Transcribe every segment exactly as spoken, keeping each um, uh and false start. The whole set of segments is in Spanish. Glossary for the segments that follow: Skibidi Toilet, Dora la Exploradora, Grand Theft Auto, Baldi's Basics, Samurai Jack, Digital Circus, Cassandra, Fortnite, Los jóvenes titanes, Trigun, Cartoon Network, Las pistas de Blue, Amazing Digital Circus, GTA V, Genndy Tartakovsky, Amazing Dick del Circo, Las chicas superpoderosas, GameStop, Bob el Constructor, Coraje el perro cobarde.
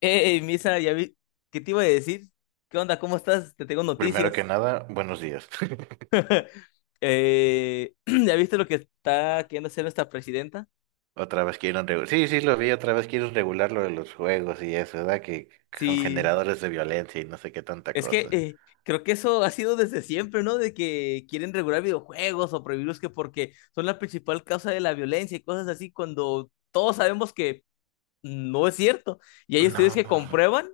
Hey, Misa, ya vi, ¿qué te iba a decir? ¿Qué onda? ¿Cómo estás? Te tengo Primero que noticias. nada, buenos días. Eh, ¿ya viste lo que está queriendo hacer nuestra presidenta? Otra vez quieren regular. Sí, sí, lo vi, otra vez quieren regular lo de los juegos y eso, ¿verdad? Que con Sí, generadores de violencia y no sé qué tanta es que cosa. eh, creo que eso ha sido desde siempre, ¿no? De que quieren regular videojuegos o prohibirlos que porque son la principal causa de la violencia y cosas así, cuando todos sabemos que no es cierto. Y hay estudios No, que comprueban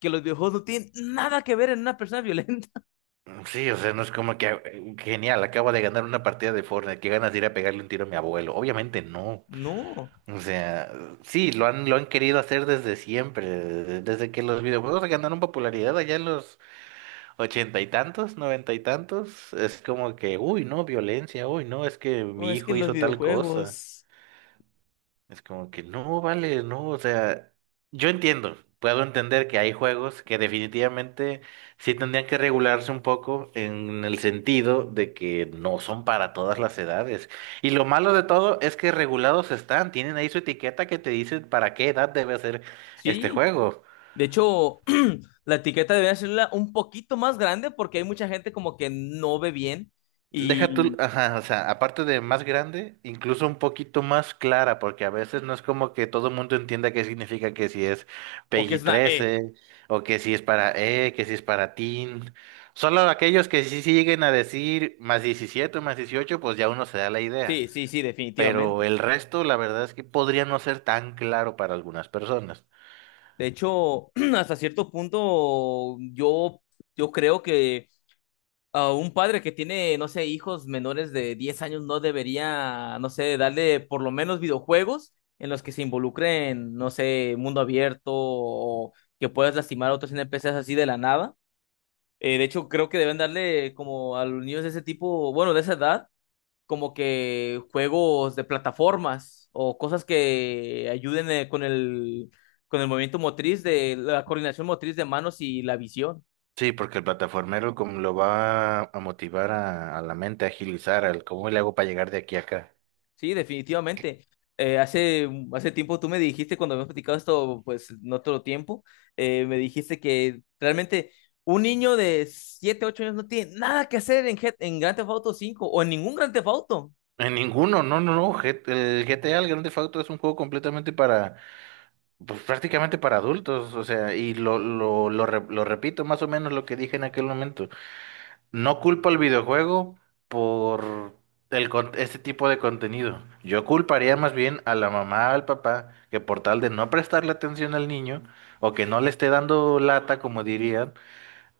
que los videojuegos no tienen nada que ver en una persona violenta. sí, o sea, no es como que eh, genial, acabo de ganar una partida de Fortnite, qué ganas de ir a pegarle un tiro a mi abuelo. Obviamente no. No, O sea, sí, lo han, lo han querido hacer desde siempre, desde que los videojuegos ganaron popularidad allá en los Ochenta y tantos, noventa y tantos, es como que, uy, no, violencia, uy, no, es que oh, mi es que hijo los hizo tal cosa. videojuegos... Es como que, no, vale, no, o sea, yo entiendo, puedo entender que hay juegos que definitivamente sí tendrían que regularse un poco en el sentido de que no son para todas las edades. Y lo malo de todo es que regulados están, tienen ahí su etiqueta que te dice para qué edad debe ser este Sí. juego. De hecho, la etiqueta debería ser un poquito más grande porque hay mucha gente como que no ve bien Deja tú, y ajá, o sea, aparte de más grande, incluso un poquito más clara, porque a veces no es como que todo el mundo entienda qué significa que si es o que es P G una E. trece o que si es para E, que si es para Teen. Solo aquellos que sí siguen a decir más diecisiete o más dieciocho, pues ya uno se da la idea. Sí, sí, sí, Pero definitivamente. el resto, la verdad es que podría no ser tan claro para algunas personas. De hecho, hasta cierto punto yo yo creo que a un padre que tiene, no sé, hijos menores de diez años no debería, no sé, darle por lo menos videojuegos en los que se involucren, no sé, mundo abierto o que puedas lastimar a otros N P Ces así de la nada. Eh, de hecho, creo que deben darle como a los niños de ese tipo, bueno, de esa edad, como que juegos de plataformas o cosas que ayuden eh, con el, con el movimiento motriz, de la coordinación motriz de manos y la visión. Sí, porque el plataformero como lo va a motivar a, a la mente a agilizar, al cómo le hago para llegar de aquí a acá. Sí, definitivamente. Eh, hace, hace tiempo tú me dijiste, cuando habíamos platicado esto, pues en otro tiempo, eh, me dijiste que realmente un niño de siete ocho años no tiene nada que hacer en, Head- en Grand Theft Auto cinco o en ningún Grand Theft Auto. En ninguno, no, no, no. G- el G T A, el Grand Theft Auto, es un juego completamente para, pues, prácticamente para adultos, o sea, y lo, lo, lo, re- lo repito más o menos lo que dije en aquel momento. No culpo al videojuego por el, con- este tipo de contenido. Yo culparía más bien a la mamá, al papá, que por tal de no prestarle atención al niño, o que no le esté dando lata, como dirían,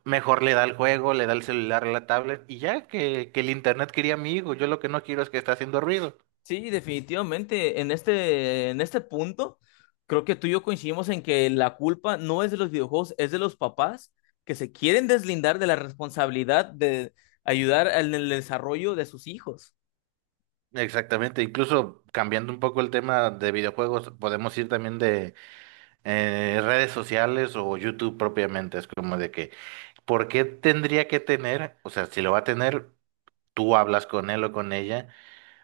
mejor le da el juego, le da el celular, la tablet, y ya que, que el internet quería mi hijo. Yo lo que no quiero es que esté haciendo ruido. Sí, definitivamente. En este, en este punto, creo que tú y yo coincidimos en que la culpa no es de los videojuegos, es de los papás que se quieren deslindar de la responsabilidad de ayudar en el desarrollo de sus hijos. Exactamente, incluso cambiando un poco el tema de videojuegos, podemos ir también de eh, redes sociales o YouTube propiamente, es como de que, ¿por qué tendría que tener, o sea, si lo va a tener, tú hablas con él o con ella,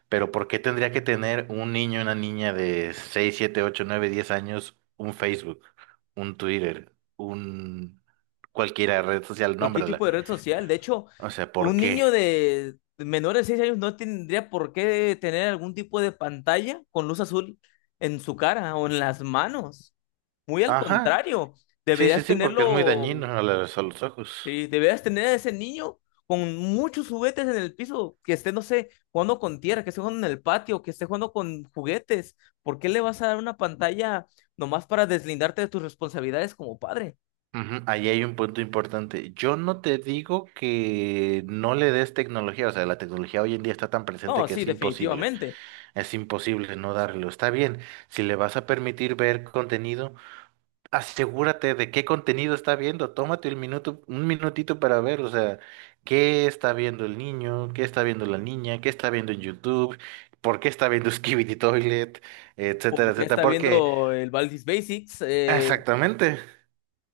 pero ¿por qué tendría que tener un niño, una niña de seis siete ocho nueve diez años un Facebook, un Twitter, un cualquiera red social, Cualquier tipo nómbrala? de red social. De hecho, O sea, ¿por un qué? niño de menor de seis años no tendría por qué tener algún tipo de pantalla con luz azul en su cara o en las manos. Muy al Ajá, contrario, sí, sí, deberías sí, porque es muy tenerlo. dañino a los a los ojos. Sí, deberías tener a ese niño con muchos juguetes en el piso, que esté, no sé, jugando con tierra, que esté jugando en el patio, que esté jugando con juguetes. ¿Por qué le vas a dar una pantalla nomás para deslindarte de tus responsabilidades como padre? Ujú, ahí hay un punto importante. Yo no te digo que no le des tecnología, o sea, la tecnología hoy en día está tan presente No, que sí, es imposible, definitivamente. es imposible no darlo. Está bien, si le vas a permitir ver contenido, asegúrate de qué contenido está viendo, tómate el minuto, un minutito para ver, o sea, qué está viendo el niño, qué está viendo la niña, qué está viendo en YouTube, por qué está viendo Skibidi Toilet, etcétera, Porque etcétera, está porque... viendo el Baldi's Basics, eh, Exactamente.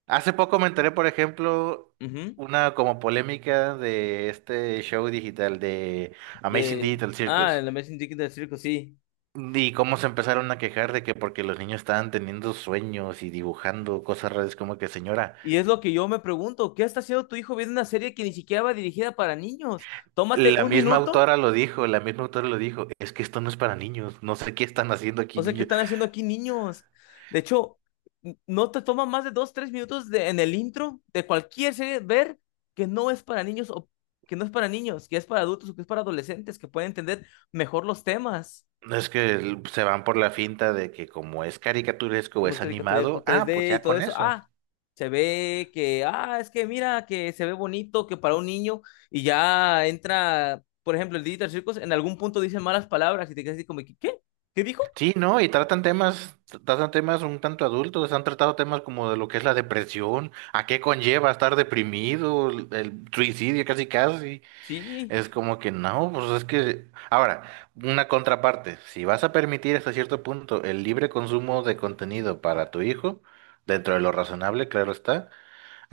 Hace poco me enteré, por ejemplo, ujú, una como polémica de este show digital de Amazing de... Digital Ah, Circus. el Amazing Dick del Circo, sí. Y cómo se empezaron a quejar de que porque los niños estaban teniendo sueños y dibujando cosas raras, como que señora, Y es lo que yo me pregunto, ¿qué está haciendo tu hijo viendo una serie que ni siquiera va dirigida para niños? Tómate la un misma minuto. autora lo dijo, la misma autora lo dijo, es que esto no es para niños, no sé qué están haciendo O aquí sea, ¿qué niños. están haciendo aquí niños? De hecho, n- no te toma más de dos, tres minutos de- en el intro de cualquier serie ver que no es para niños o que no es para niños, que es para adultos o que es para adolescentes, que pueden entender mejor los temas, No es que se van por la finta de que como es caricaturesco o como es es caricaturas con animado, ah, pues tres D y ya todo con eso. eso. Ah, se ve que, ah, es que mira, que se ve bonito, que para un niño y ya entra, por ejemplo, el Digital Circus, en algún punto dice malas palabras y te quedas así como, que, ¿qué? ¿Qué dijo? Sí, ¿no? Y tratan temas, tratan temas un tanto adultos, han tratado temas como de lo que es la depresión, a qué conlleva estar deprimido, el, el suicidio casi casi. Sí. Es como que no, pues es que... Ahora, una contraparte, si vas a permitir hasta cierto punto el libre consumo de contenido para tu hijo, dentro de lo razonable, claro está,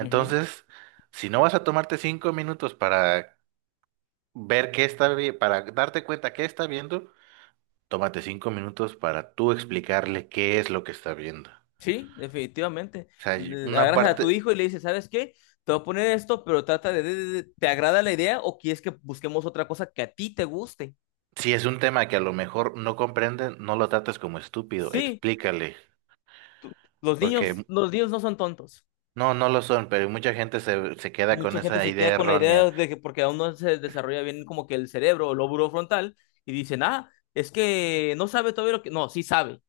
Ujú. si no vas a tomarte cinco minutos para ver qué está bien, para darte cuenta qué está viendo, tómate cinco minutos para tú explicarle qué es lo que está viendo. O Sí, definitivamente. sea, y Le una Agarras a tu parte, hijo y le dices, ¿sabes qué? Te voy a poner esto, pero trata de, de- de- ¿te agrada la idea o quieres que busquemos otra cosa que a ti te guste? si es un tema que a lo mejor no comprenden, no lo trates como estúpido, Sí, explícale, los porque niños, mm, los niños no son tontos. no, no lo son, pero mucha gente se, se queda con Mucha gente esa se queda idea con la errónea. idea de que porque aún no se desarrolla bien como que el cerebro o lóbulo frontal y dicen, ah, es que no sabe todavía lo que... No, sí sabe,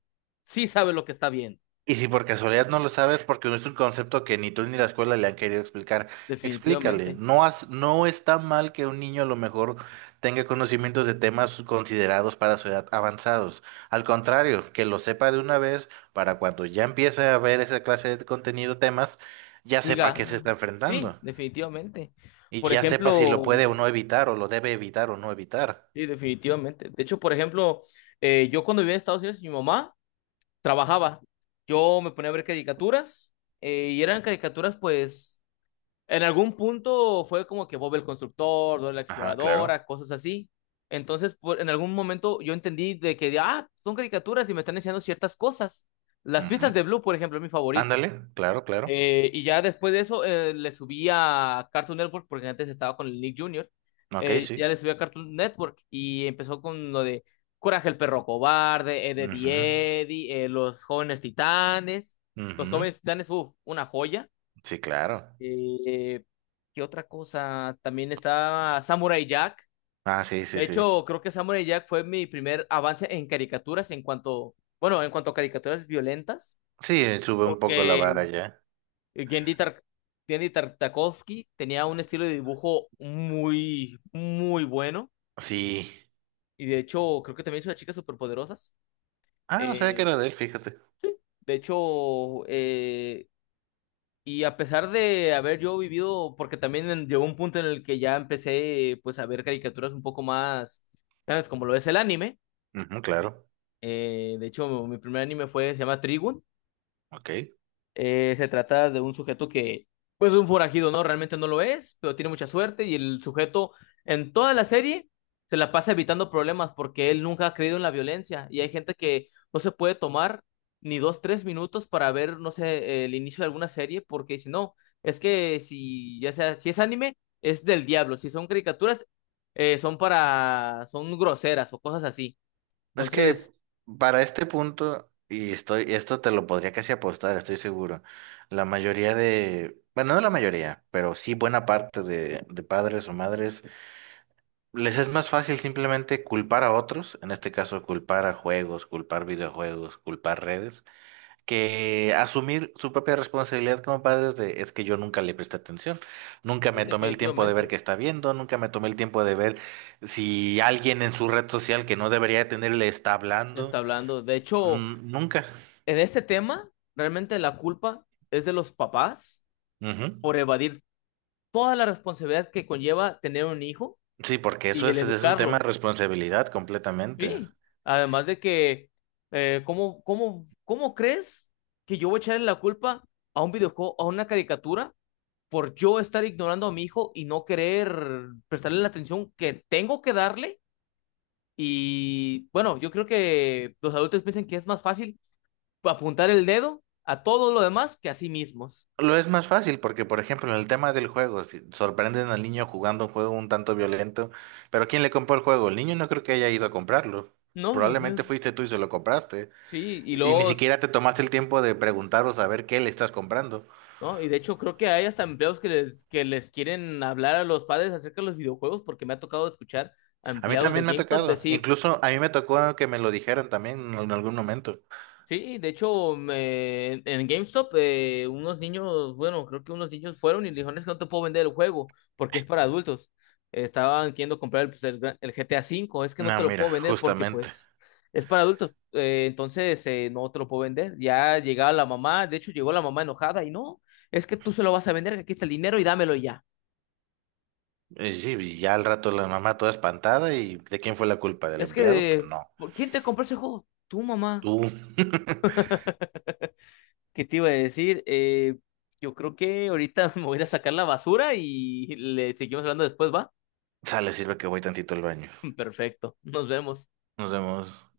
sí sabe lo que está bien, Y si por casualidad no lo sabes, porque no es un concepto que ni tú ni la escuela le han querido explicar, explícale. definitivamente. No, has- no está mal que un niño a lo mejor tenga conocimientos de temas considerados para su edad avanzados. Al contrario, que lo sepa de una vez para cuando ya empiece a ver esa clase de contenido, temas, ya sepa a qué se Diga, está sí, enfrentando. definitivamente. Y Por ya sepa si lo ejemplo... puede o no evitar, o lo debe evitar o no evitar. Sí, definitivamente. De hecho, por ejemplo, eh, yo cuando vivía en Estados Unidos, mi mamá trabajaba. Yo me ponía a ver caricaturas eh, y eran caricaturas, pues, en algún punto fue como que Bob el Constructor, Dora la Ajá, claro. Exploradora, cosas así. Entonces, por- en algún momento yo entendí de que, ah, son caricaturas y me están enseñando ciertas cosas. Las pistas Ujú. de Blue, por ejemplo, es mi favorito. Ándale, claro, claro. Eh, y ya después de eso eh, le subí a Cartoon Network porque antes estaba con el Nick junior Ok, Eh, ya sí. le subí a Cartoon Network y empezó con lo de Coraje el perro cobarde, Ed, Ujú, Eddie, Eddie, eh, Los jóvenes titanes. Los ujú. jóvenes titanes, uff, una joya. Sí, claro. Eh, ¿Qué otra cosa? También estaba Samurai Jack. Ah, sí, sí, De sí. hecho, creo que Samurai Jack fue mi primer avance en caricaturas en cuanto, bueno, en cuanto a caricaturas violentas. Sí, eh, sube un poco la Porque vara ya. eh, Gendy, Tar- Gendy Tartakovsky tenía un estilo de dibujo muy, muy bueno. Sí. Y de hecho, creo que también hizo las chicas superpoderosas. Ah, no sabía que Eh, era de él, fíjate. de hecho, eh, y a pesar de haber yo vivido, porque también en- llegó un punto en el que ya empecé pues a ver caricaturas un poco más, ¿sabes? Como lo es el anime. Ujú, claro. Eh, de hecho, mi primer anime fue, se llama Trigun. Ok. Eh, se trata de un sujeto que, pues, es un forajido, ¿no? Realmente no lo es, pero tiene mucha suerte y el sujeto en toda la serie se la pasa evitando problemas porque él nunca ha creído en la violencia y hay gente que no se puede tomar ni dos, tres minutos para ver, no sé, el inicio de alguna serie porque dice, no, es que si, ya sea, si es anime, es del diablo, si son caricaturas, eh, son para, son groseras o cosas así. Es que Entonces, para este punto, y estoy, esto te lo podría casi apostar, estoy seguro. La mayoría de, bueno, no la mayoría, pero sí buena parte de, de padres o madres, les es más fácil simplemente culpar a otros, en este caso culpar a juegos, culpar videojuegos, culpar redes que asumir su propia responsabilidad como padres de, es que yo nunca le presté atención, nunca sí, me tomé el tiempo de ver definitivamente, qué está viendo, nunca me tomé el tiempo de ver si alguien en su red social que no debería tener le está ya está hablando. hablando. De hecho... Mm, nunca. En este tema, realmente la culpa es de los papás Ujú. por evadir toda la responsabilidad que conlleva tener un hijo Sí, porque eso y el es, es un tema de educarlo. responsabilidad completamente. Sí, además de que, eh, ¿cómo, cómo, ¿cómo crees que yo voy a echarle la culpa a un videojuego, a una caricatura, por yo estar ignorando a mi hijo y no querer prestarle la atención que tengo que darle? Y bueno, yo creo que los adultos piensan que es más fácil apuntar el dedo a todo lo demás que a sí mismos. Lo es más fácil porque, por ejemplo, en el tema del juego, si sorprenden al niño jugando un juego un tanto violento, pero ¿quién le compró el juego? El niño no creo que haya ido a comprarlo. No, los Probablemente niños, fuiste tú y se lo compraste. sí, y Y ni luego, siquiera te tomaste el tiempo de preguntar o saber qué le estás comprando. ¿no? Y de hecho creo que hay hasta empleados que les, que les quieren hablar a los padres acerca de los videojuegos, porque me ha tocado escuchar a A mí empleados de también me ha GameStop tocado. decir, Incluso a mí me tocó que me lo dijeran también en algún momento. sí, de hecho, me- en GameStop, eh, unos niños, bueno, creo que unos niños fueron y le dijeron, es que no te puedo vender el juego porque es para adultos. Eh, estaban queriendo comprar el, pues, el gra- el G T A V, es que no No, te lo mira, puedo vender porque justamente. pues es para adultos. Eh, entonces, eh, no te lo puedo vender. Ya llegaba la mamá, de hecho llegó la mamá enojada y no, es que tú se lo vas a vender, que aquí está el dinero y dámelo ya. Y sí, y ya al rato la mamá toda espantada y ¿de quién fue la culpa? ¿Del Es empleado? que, Pues eh, no. ¿por- ¿quién te compró ese juego? Tu mamá. Tú. ¿Qué te iba a decir? Eh, yo creo que ahorita me voy a ir a sacar la basura y le seguimos hablando después, ¿va? Sale, sirve que voy tantito al baño. Perfecto, nos vemos. Nos vemos.